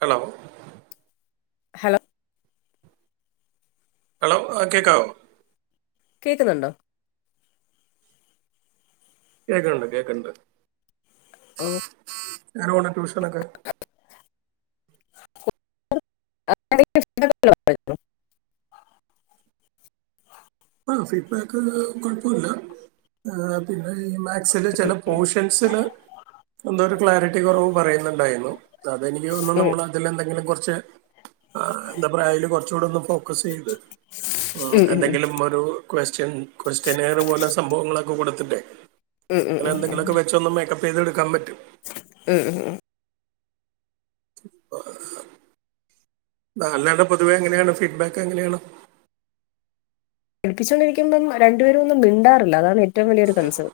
Hello hello hello ആ കേക്കാവോ കേക്കുന്നൊണ്ടോ കേക്കണ് ണ്ട് കേക്ക്‌ണ്ട് ഓ എങ്ങനെ പോണ് ട്യൂഷൻ നൊക്കെ [unintelligible] [inaudible] ആ ഫീഡ്ബാക്ക് കൊഴപ്പം ഇല്ല പിന്നെ ഈ മാക്സില് ചെല പോഷൻസില്- എന്തോ ഒരു ക്ലാരിറ്റി കൊറവ് പറയുന്ന്ണ്ടായിന്നു അതെനിക്ക് തോന്നുന്നു നമ്മൾ അതിൽ എന്തെങ്കിലും കൊറ- ച്ച് എന്താ പറയ അയില് കൊറച്ച് കൂടെ ഒന്ന് ഫോക്കാസ് ചെയ്ത് എന്തെങ്കിലും ഒരു ക്വസ്റ്റ്യൻ ക്വസ്റ്റ്യൻഎയർ പോലെ സംഭവങ്ങളൊക്കെ കൊടുത്തിട്ടെ ങ്ങനെ എന്തെങ്കിലൊക്കെ വെച്ച് ഒന്ന് മേക്കപ്പ് ചെയ്തെടുക്കാൻ പറ്റും ഉം ഉം ഓഹ് നാല്നാടെ പൊതുവെ എങ്ങനെയാണ് ഫീഡ്ബാക്ക് എങ്ങനെയാണ് ഠിച്ചോണ്ട് ഇരിക്ക്‌പം രണ്ടുപേരും ഒന്നും മിണ്ടാറില്ല അതാണ് ഏറ്റവും വലിയൊരു കൺസേൺ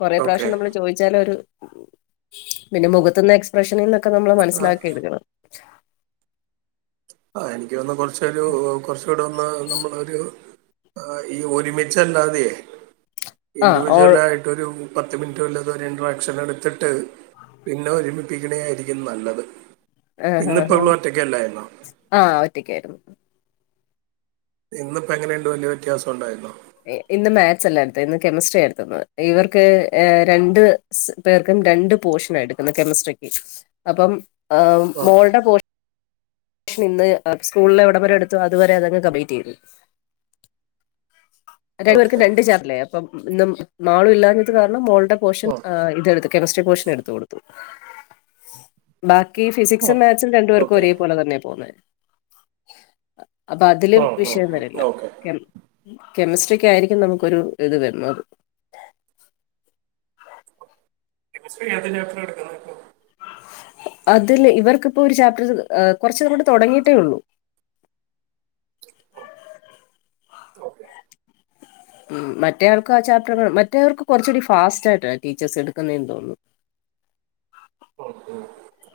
കൊറെ പ്രാവ്ശ്യം നമ്മള് ഓക്കെ ചോദിച്ചാലെ ഒര് പിന്നെ മുഖത്ത്ന്ന് എക്സ്പ്രഷനിന്നൊക്കെ നമ്മള് മനസ്സിലാക്കി എടുക്കണം ആ എനിക്ക് വന്ന് കൊറച്ചൊരു കൊറച്ചൂടെ ന്ന് നമ്മളൊരു ആ ഈ ഒരുമിച്ചല്ലാതെ ആ ഓൾ ഇൻഡിവിജ്വലായിട്ടൊരു പത്ത് മിനിറ്റ് വല്ലത് രണ്ട് വാക്ക്‌സിൻ എടുത്തിട്ട് പിന്നെ ഒരുമിപ്പിക്കണതായിരിക്കും നല്ലത് ഇന്ന്പ്പം നിങ്ങള് ഒറ്റക്കല്ലായിരുന്നോ ആഹ ഒറ്റക്കായിരുന്നു ഇന്ന്പ്പം എങ്ങനെയുണ്ട് വല്ല്യ വ്യത്യാസം ഉണ്ടായിരുന്നോ ഇ ഇന്ന് മാക്ക്‌സല്ല എടുത്തെ ഇന്ന് കെമിസ്ട്രിയാ എടുത്തിരുന്നത് ഇവർക്ക് ഏ രണ്ട് സ് പേർക്കും രണ്ട് പോഷനാണ് എടുക്കുന്നത് കെമസ്ട്രിക്ക്‌ അപ്പം ആ ഉം, മോൾ ടെ പോഷ ഇന്ന് സ്കൂള്ലെ എവടെ വരെ എടുത്തു അതുവരെ അതങ്ങ് കമ്പ്ലീറ്റ് ചെയ്ത് രണ്ടു പേർക്ക്‌ ഓക്കെ രണ്ട് ചെയറല്ലേ അപ്പം ഇന്നും മാളു ഇല്ലാഞ്ഞിട്ട് കാരണം മോൾ ത്തെ പോഷൻ ഉം, ആ ഇത്എടുത്തു കെമിസ്ട്രി പോഷൻ എടുത്ത് കൊടുത്തു ബാ ഈ ഫിസിക്സും ഉം, മാക്ക്‌സും രണ്ടു പേർക്കും ഓക്കെ ഒരേ പോലെ തന്നെ പോന്നെ അപ്പ അതില് ഉം, ഉം, വിഷയം വരില്ല ഓക്കെ കെമിസ്ട്രിക്കായിരിക്കും നമുക്കൊരു ഇത് വന്നത് കെമിസ്ട്രി ഏത് ചാപ്റ്ററാ എടുക്കുന്നെ ഇപ്പോ അതില് ഇവർക്ക്‌പ്പോ ഒരു ചാപ്റ്റർ കൊറച്ചങ്ങ് തൊടങ്ങിട്ടേള്ളൂ [unintelligible] ഒ ഓക്കെ ഉം മറ്റേ ആൾക്കു ആ ചാപ്റ്റർ മറ്റേർക്ക് കൊറച്ചൂടി ഫാസ്റ്റായിട്ടാണ് ടീച്ചേഴ്സ് എടുക്കുന്നെ തോന്നുന്നു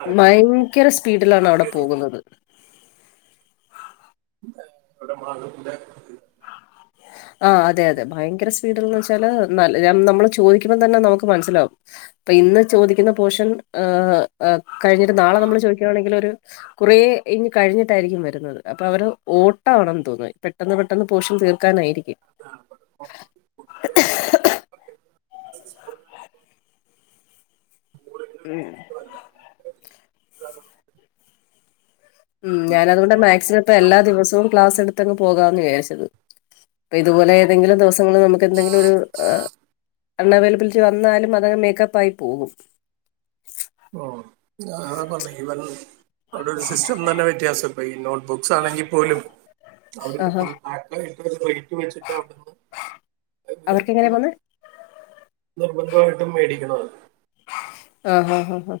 ആ, ഇപ്പോ ഭയങ്കര സ്പീഡിലാണ് അവടെ പോകുന്നത് അവടെ മാഗത്തിന്റെ ആ അതെ അതെ ഭയങ്കര സ്പീഡന്ന് വെച്ചാല് നല്ല നമ്മള് ചോദിക്കുമ്പം തന്നെ നമക്ക് മനസ്സിലാവും ഇന്ന് ചോദിക്കുന്ന പോഷൻ ആ അ കഴിഞ്ഞിട്ട് നാളെ നമ്മള് ചോദിക്കാണങ്കില് ഒരു കുറേ ഇഞ് കഴിഞ്ഞിട്ടായിരിക്കും വരുന്നത് അപ്പൊ അവര് ഓട്ടാണെന്ന് തോന്നുന്നു പെട്ടെന്ന് പെട്ടെന്ന് പോഷം തീർ ക്കാനായിരിക്കും [inaudible] ഉം ആ [unintelligible] ഉം ഞാനതോണ്ടാ മാക്സിമം ഇപ്പ എല്ലാ ദിവസവും ക്ലാസ് എട് ത്ത്ന്ന് പോകാന്ന് വിചാരിച്ചത് ഇതു പോലെ ഏതെങ്കിലും ദിവസം അന്ന് നമ്ക്ക് എന്തെങ്കിലും ഒരു ആ അൺഎബലബിലിറ്റി വന്നാലും അതെ മേക്കപ്പായി പോകും ഉം അവടെ ഒരു സിസ്റ്റം തന്നെ വ്യത്യാസപോയി ഈ നോട്ട്ബുക്സ് ആണെങ്കിൽ പോലും അവര് ആഹാ ഫുൾ പാക്ക് ആയിട്ട് റയ്റ്റ് വെച്ചിട്ടാ അവടന്ന് അവർക്ക്‌ങ്ങനെ പോന്നേ നിർബന്ധമായിട്ടും മേടിക്കണത് ആ ആാ ആാ ഹാ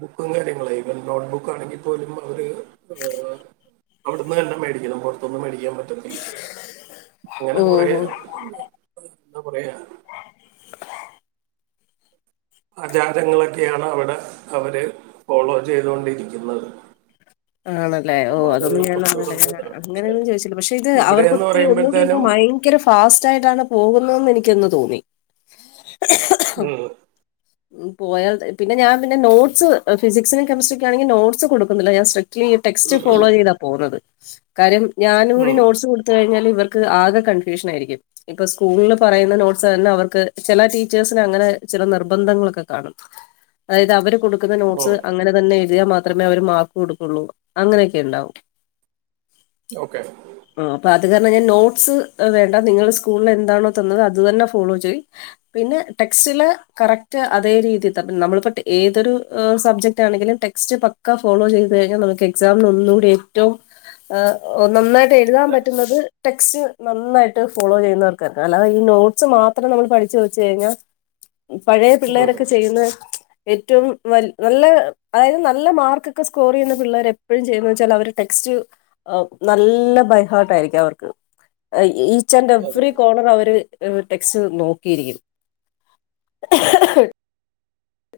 ബുക്കും കാര്യങ്ങളും ഇവ നോട്ട് ബുക്കാണെങ്കിൽ പോലും അവര് അവിടന്നന്നെ മേടിക്കണം പൊർത്ത്ന്ന് മേടി ക്ക്യാൻ പറ്റത്തില്ല ഇങ്ങനെ കൊറെ ഓഹ് ഓഹ് എന്താ പറയാ ആചാതങ്ങളൊക്കെയാണ് അവടെ അവര് ഫോളോ ചെയ്തോണ്ടിരിക്കുന്നത് ആണല്ലേ ഓ അതൊന്നും ഞൻ അങ്ങനെ ഒന്ന് ഇതാണ് പക്ഷെ അങ്ങനെയൊന്നും ചോയിച്ചില്ല പക്ഷെ ഇത് ഇവിടെ എന്ന് അവർക്കൊത്തിരി ഒന്നുകൂടി ഒന്ന് പറയുമ്പോഴത്തേനും മാ ഭയങ്കര ഫാസ്റ്റ് ആയിട്ടാണ് പോവുന്നു എനി ക്കിന്ന് തോന്നി ഉം, പോയാൽ ത പിന്നെ ഞാൻ പിന്നെ നോട്സ് ഫിസിക്സിനും കെമി്ട്രിക്കാണങ്കിൽ നോട്സ് കൊടുക്കുന്നില്ല ഞാൻ സ്ട്രിക് ക്ലീൻ ടെക്സ്റ്റ് ഫോളോ ചെയ്താ പോവുന്നത് കാര്യം ഞാനും കൂടി ഉം, നോട്സ് കൊട്ത്ത് കയിഞ്ഞാല് അവർക്ക് ആകെ കൺഫ്യൂഷൻ ആയിരിക്കും ഇപ്പ സ്കൂളിൽ പറയുന്ന നോട്ട്സ് തന്നെ അവർക്ക് ചെല ടീച്ചേഴ്സിന് അങ്ങനെ ചെല നിർബന്ധങ്ങളൊക്കെ കാണും അതായത് അവ കൊടു ക്കുന്ന ഉം. നോട്ട്സ് അങ്ങനെ തന്നെ എഴുതിയാൽ മാത്രമേ അവര് മാർക്ക് കൊടുക്കൊള്ളൂ അങ്ങനെയൊക്കെ ഇണ്ടോ ഓക്കെ അത് കാരണം ഞാൻ നോട്ട്സ് എ വേണ്ട നിങ്ങൾ സ്കൂളില് എന്താണോ തന്നത് അത് തന്നെ ഫോളോ ചെയ്യ് പിന്നെ ടെ ടെക്സ്റ്റില് കറക്റ്റ് അതേ രീതിയിൽ ത നമ്മളെ പറ്റി ഏതൊരു എ് സബ്ജക്റ്റ് ആണെങ്കിലും ടെക്സ്റ്റ് പ ഒക്ക ഫോളോ ചെയ് അത് കഴിഞ്ഞാ നമുക്ക് എക്സാം ഒന്നുകൂടി ഏറ്റവും അ ഒ നന്നായിട്ട് എഴുതാൻ പറ്റുന്നത് ടെക്സ്റ്റ് നന്നായിട്ട് ഫോളോ ചെയ്യുന്നവർക്കാണ് അല്ലാതെ ഈ നോട്ട്സ് മാത്രം നമ്മൾ പഠിച്ച് വെച്ച് കഴിഞ്ഞാ [unintelligible] പഴയ ഉം, പിള്ളേരൊക്കെ ചെയ്യുന്ന ഏറ്റവും വൽ നല്ല അതായത് നല്ല മാർക്കെക്ക സ് സ്കോർ ചെയ്യുന്ന പിള്ളേര് എപ്പഴും ചെ യ്യുന്നതു വെച്ചാൽ അവര് ടെക്സ്റ്റ് അ നല്ല ബൈഹാർട്ട് ആയിരിക്കും അവർക്ക് അവർക്ക് അ ഈച്ച് ആൻഡ് അതെ. എവ്രറി കോർണർ അവര് എ് ടെക്സ്റ്റ് നോക്കിയിരിക്കും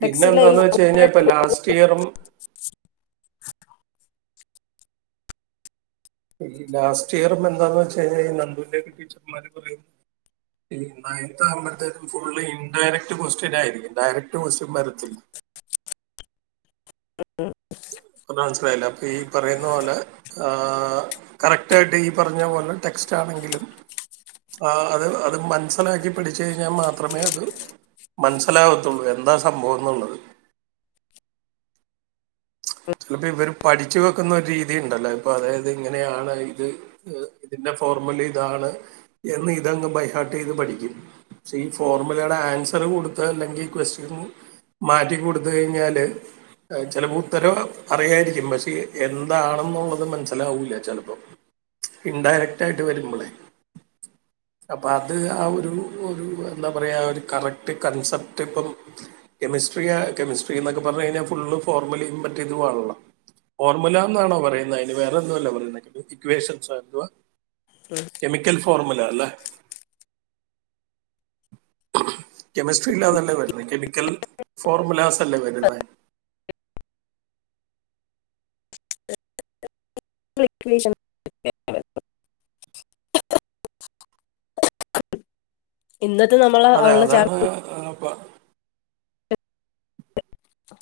പിന്നെ ടെക്സ്റ്റിലെ ഈ എന്താന്ന് വെച്ച് കഴിഞ്ഞാ ഇപ്പ ലാസ്റ്റ് ഇയറും ഈ ലാസ്റ്റ് ഇയർ എന്താന്ന് വെച്ച് കഴി കഴിഞ്ഞാൽ ഈ നന്ദൂന്റെ ടീച്ചർമാര് പറയുന്നു ഈ നയൻത്ത് ആവുമ്പോഴത്തേക്കും ഫുള്ളി ഇൻഡയറക്ട് ക്വസ്റ്റിൻ ആയിരിക്കും ഡയറക്ട് ക്വസ്റ്റിൻ വരത്തില്ല ഉം ഉം എന്താ മനസ്സിലായില്ല ഈ പറയുന്ന പോലെ ആ കറക്റ്റായിട്ട് ഈ പറഞ്ഞ പോലെ ടെക് ക്‌സ്‌റ്റാണെങ്കിലും ആ അത് അത് മനസിലാക്കി പഠിച്ച് കഴിഞ്ഞാൽ മാത്രമേ അത് മനസ്സിലാവത്തൊള്ളു എന്താ സംഭവം എന്നുള്ളത് [unintelligible] ചെലപ്പ ഇവരും പഠിച്ചു വെക്കുന്ന ഒരു രീതി ഇണ്ടല്ല ഇപ്പ അതായത് ഇങ്ങനെയാണ് ഇത് എ് ഇതിന്റ ഫോർമുല ഇതാണ് എന്ന് ഇതങ് ബൈഹാർട്ടെയ്ത് പഠിക്കും പക്ഷെ ഈ ഫോർമലേട ആൻസർ കുടുത്ത അല്ലെങ്കിൽ ക്വസ്റ്റിനും മാറ്റി കുടുത്ത്കഴിഞ്ഞാല് എ ചെലപ്പോ ഉത്തരോണ അറിയായിരിക്കും പക്ഷെ എ എന്താണെന്നുള്ളത് മനസ്സിലാവൂല്ല ചെലപ്പോ ഇൻഡയറക്റ്റായിട്ട് വരുമ്പൊളെ ഉ അപ്പ അത് ആ ഒരു ഒരു എന്താ പറയാ ഒരു കറക്ട് കൺസെപ്ട് ഇപ്പം കെമി കമിസ്ട്രിയാ കെമിസ്ട്രി എന്നൊക്കെ പറഞ്ഞു കഴിഞ്ഞാൽ ഫുള്ളും ഫോർമലിയും മറ്റേതുവാണ്ല്ല ഫോർമുല എന്നാണോ പറയുന്നേ അയ്ന് വേറെ എന്തോല്ലേ പറയുന്നേ ഇക്വേഷൻസ് എന്തുവാ കെമിക്കൽ ഫോർമുല അല്ലേ [unintelligible] കെമിസ്ട്രിൽ അതല്ലേ വരുന്നേ കെമിക്കൽ ഫോർമുലാസ് അല്ലേ വരുന്നത് [unintelligible] ഇ ഇ ഇക്വേഷൻ ഇന്നത്തെ നമ്മള അതെ അവൾട അതാണ് ചാന [unintelligible] എ എ്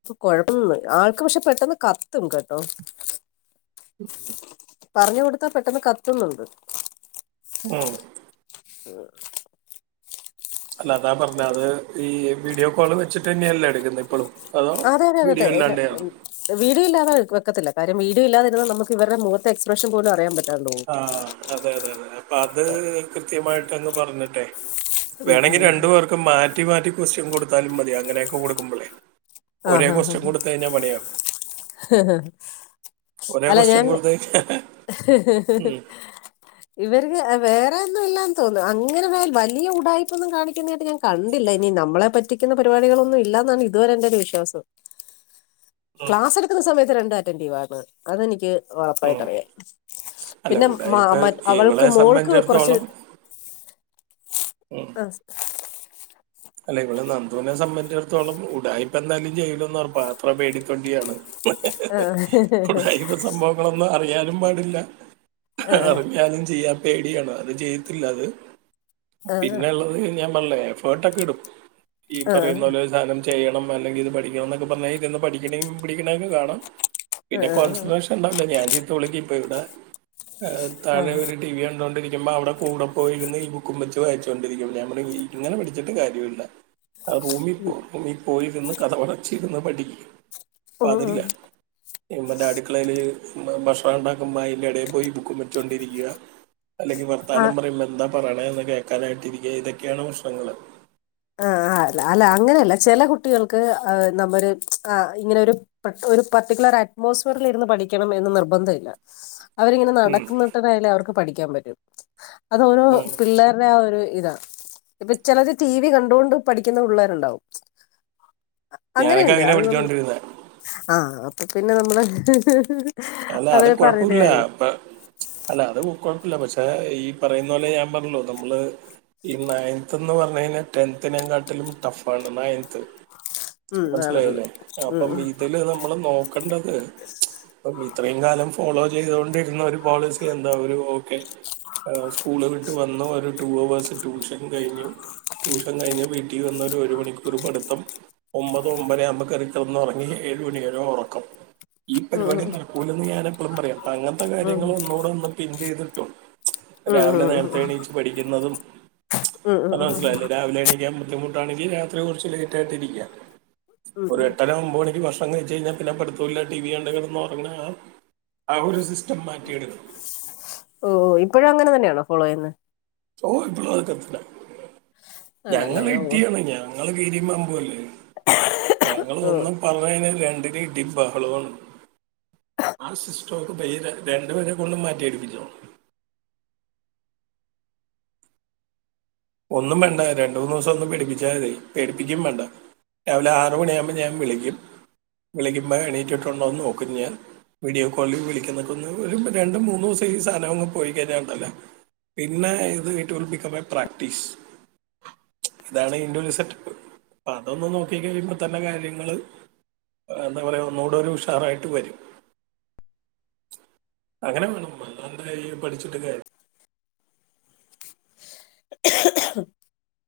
ഇപ്പ കൊഴപ്പൊന്നുല്ല ആൾക്ക് പക്ഷെ പെട്ടന്ന് കത്തും കേട്ടോ ഉം പറഞ്ഞു കൊടുത്താ പെട്ടെന്ന് കത്തുന്നുണ്ട് ഉം [unintelligible] അല്ല അതാ പറഞ്ഞ അത് ഈ വീഡിയോ കോള് വെച്ചിട്ട്ന്നെയല്ലേ എടുക്കുന്നെ എപ്പളും ആ അതെ അതെതെ അതെ ഇല്ല വീ വീഡിയോ ഇല്ലാതെ ക ഒക്കത്തില് കാര്യം വീഡോ ഇല്ലാതെ ഇതിനെ നമ്മക്ക് ഇവരുടെ മൊഖത്തെ എസ്പ്രഷൻ പോലും അറിയാൻ പറ്റ ആ അതെ അതെ അതെ അപ്പ അത് കൃത്യമായിട്ട് അങ്ങ് പറഞ്ഞിട്ടെ ഉം ഉം വേണങ്കി ഉം രണ്ടു പേർക്കും മാറ്റി മാറ്റി കൊസ്റ്റിൻ കൊടുത്താലും മതി അങ്ങനേക്ക കൊടുക്കുമ്പളെ ആ ഹാ ഹാ ഹ് ഹ് ഒരേ അല്ല ക്വസ്റ്റ്യൻ ഞാൻ കൊടുത്തു കഴിഞ്ഞാൽ ഹ് ഹ് ഹ്ഹ് ഉം, ഇവർക്ക് എ വേറെ ഒന്നു ഇല്ല തോന്നുന്നു അങ്ങനെ വലിയ ഉടായ്പൊന്നും കാണിക്കുന്നേയിട്ട് ഞാൻ കണ്ടില്ല ഇനി നമ്മളെ പറ്റിക്കുന്ന പരിപാടികളൊന്നും ഇല്ല ന്നാണ് ഇതുവരെ എന്റെ ഒരു വിശ്വാസം ഉം, ക്ലാസ് എടുക്കുന്ന സമയത്ത് രണ്ട് അറ്റൻഡീവ് ആണ് അതെനിക്ക് ഉം. ഉറപ്പായിട്ടറിയാം അല്ല പിന്നെ മ ഉടായ്പ മറ്റ് അവൾക്ക് ഇവളെ മോൾക്ക് കുറച്ച് സംബന്ധിച്ചിടത്തോളം ഉം, അ അല്ല ഇവിള് നന്ദൂവിനെ സംബന്ധിച്ചിടത്തോളം ഉടായിപ്പ് എന്തായാലും ചെയ്യൂല്ലാന്നുറപ്പാ അത്ര പേടിതൊണ്ടിയാണ് ഹ ഹ് ആ ഹ് ഉടായിപ്പ് സംഭവങ്ങളൊന്നും അറിയാൻ യാനും പാടില്ല ആ അറിഞ്ഞാലും ചെയ്യാൻ പേടിയാണ് അത് ചെയ്യത്തില്ല അത് ആ ആ പിന്നെള്ളത് ഞാൻ പറഞ്ളേ എഫേർട്ട് ഒക്കെ എടുക്ക്‌ ഈ ആ ആ ആ പറയുന്ന പോലെ ഒരു സാനം ചെയ്യണം അല്ലെങ്കിൽ ഇത് പഠിക്കണം എന്നൊക്കെ പറഞ്ഞാൽ ഇത പഠിക്കണെങ്കിൽ ഇമ്മിണി പിന്നങ്ങ് കാണാം ആ പിന്നെ കോൺസെൻട്രേഷൻ ഇണ്ടാവില്ല ഞാൻ ചീത്ത വിളിക്കും ഇപ്പോ ഇവിട ഏ ആ താഴെ അവര് ടി വി കണ്ടോണ്ടിരിക്ക്‌ ക്കുമ്പം അവിടെ കൂടെ പോയിരുന്ന് ഈ ബുക്കും വെച്ച് വായിച്ചൊണ്ടിരിക്കും ഞാൻ പറയും ഇങ്ങനെ പിടിച്ചിട്ട് കാര്യോല്ല ആ റൂമീ പോ റൂമിൽ പോയിരുന്ന് കഥവടച്ച് ഇരുന്ന് പഠിക്ക്‌ ആ പ്പൊ ആ അതില്ല മ് മറ്റേ അടുക്കളയില് ഭക്ഷണം ഇണ്ടാക്കുമ്പോ അയിൻ്റെ ഇടയിൽ പോയി ബുക്കും വെച്ചുകൊണ്ടിരിക്കുക അല്ലെങ്കിൽ ആ, വർത്താനം പറയുമ്പോ എന്താ പറയണന്ന് കേൾക്കാനായിട്ടിരിക്കയ ഇതൊക്കെയാണ് പ്രശ്നങ്ങള് ആഹ് ആ അല്ല അല്ല അങ്ങനെയല്ല ചില കുട്ടികൾക്ക് അ നമ്മൊരു മ്ച്ച് ആ ഇങ്ങനെ ഒരു പർട്ട് ഒരു പർട്ടിക്കുലാർ അറ്റ്മോസ്ഫിയറിൽ ഇരുന്ന് പഠിക്കണം എന്ന് നിർബന്ധ ഇല്ല അവരിങ്ങനെ നടക്കുന്നട്ടരായാലും അവർക്ക് പഠിക്കാൻ പറ്റും മ്ച്ച് അതോരോ പിള്ളാരുടെ ആ ഒരു ഇതാ ഇപ്പൊ ചിലത് ടി വി കണ്ടുകൊണ്ട് പഠിക്കുന്ന പിള്ളാരുണ്ടാവും ഞാനൊക്കെ അങ്ങനെയുണ്ട് അങ്ങനെ അത് നമ്മള് പഠിച്ചുകൊണ്ടിരുന്നത് ആ അപ്പൊ പിന്നെ നമ്മള് ഹ് ഹ് ഹ് ഹ് അല്ല അത് കൊഴപ്പൂല്ലാ അപ്പ മ്ച്ച് അല്ല അത് കൊഴ് അല്ല പക്ഷെ ഈ പറയുന്ന പോലെ ഞാൻ പറഞ്ഞല്ലോ നമ്മള് ഈ നയൻത് എന്ന് പറഞ്ഞ് കഴിഞ്ഞാൽ ടെൻതിനെ കാട്ടിലും ടഫ് ആണ് നയൻത് ഉം ആണാണ് മനസിലായില്ലേ ഉം അപ്പം ഇതില് നമ്മള് നോക്കണ്ടത് മ്ച്ച് ഇത്രയും കാലം ഫോളോ ചെയ് ചെയ്തോണ്ടിരുന്ന ഒരു പോളിസി എന്താ ഒരു ഓക്കെ ഏ സ്കൂള് വിട്ട് വന്നു ഒരു ടു അവേഴ്സ് ട്യൂഷൻ കഴിഞ്ഞു ട്യൂഷൻ കഴിഞ്ഞ് വീട്ടിൽ വന്ന് ഒരു മണിക്കൂർ പഠിത്തം ഒമ്പതോ ഒമ്പതരയോ ആകുമ്പോ കേറി കിടന്നു ഒറങ്ങി ഏഴുമണിവരെ ഒറക്കം ഈ പരിപാടി ഉം നടക്കൂലെന്ന് ഞാൻ എപ്പോളും പറയാം അങ്ങനത്തെ ഉം കാര്യങ്ങൾ ഒന്നൂടെ ഒന്ന് പിൻ ചെയ്തിട്ടും മ്ച്ച് ഉം ഉം രാവിലെ നേരത്തെ എണീച്ച് പഠിക്കുന്നതും മ്ച്ച് ഉം ഉം ഉം പറഞ്ഞ ഉം ഉം മനസ്സിലായില്ലേ രാവിലെ എണീക്കാൻ ബുദ്ധിമുട്ട് ട്ടാണെങ്കിൽ രാത്രി കുറച്ചു ലേറ്റ് ആയിട്ട് ഇരിക്കുക ഉം ഉം ഒരു ഉം. എട്ടര ഒൻമ്പത് മണിക്ക് ഭക്ഷണം ണം കഴിച്ചു കഴിഞ്ഞാൽ പിന്നെ പടുത്തല്ല ടി വി കണ്ടുകിടുന്ന് ഉറങ്ങാം ആ ഒരും സിസ് ഓ ഇപ്പോഴും അങ്ങനെ തന്നെയണോ ഫോളോ ചെയ്യുന്ന ഓ ഇപ്പോളും അതൊക്കെ തന്നെ ആണല്ലേ ഞങ്ങള് ഓ ഇട്ടിയാണ് ഞങ്ങള് കീരിയും പാമ്പുമല്ലേ ഞങ്ങള് ഓ ഒന്നും പറഞ്ഞ് കഴിഞ്ഞാൽ രണ്ടിന് ഇടീംബഹളോണ് ആ സിസ് സ്റ്റോക്ക് [unintelligible] രണ്ടുപരെ കൊണ്ടും മാറ്റിടിപ്പിച്ചോ ഒന്നും വേണ്ട രണ്ട് മൂന്ന് ദിവസം ഒന്നും പേടിപ്പിച്ചാ മതി പേടിപ്പിക്കും വേണ്ട രാവിലെ ആറ് മണിയാകുമ്പോൾ ഞാൻ വിളിക്കും വിളിക്കുമ്പോൾ എണീറ്റിട്ടുണ്ടോ ന്ന് നോക്കും ഞാൻ വീഡിയോ കോളിൽ വിളിക്കുന്നക്കൊന്ന് ഒരു രണ്ടും മൂന്നു ദിവസം ഈ സാധനങ് പോയി കഴഞ്ഞാണ്ടല്ലോ പിന്നെ ഇത് it will become a practice ഇതാണ് ഇതിന്റെ ഒരു സെറ്റപ്പ് പ്പതൊന്ന് നോക്കി കഴിയുമ്പോ തന്നെ കാര്യങ്ങള്- എന്താ പറയുക ഒന്നൂടെ ഒന്ന് ഉഷാറായിട്ട് വരും അങ്ങനെ വേണേണ്ടന്ത [unintelligible] പഠിച്ചിട്ട് കാര്യ ഒഹ്ഹ ഒഹ്ഹ്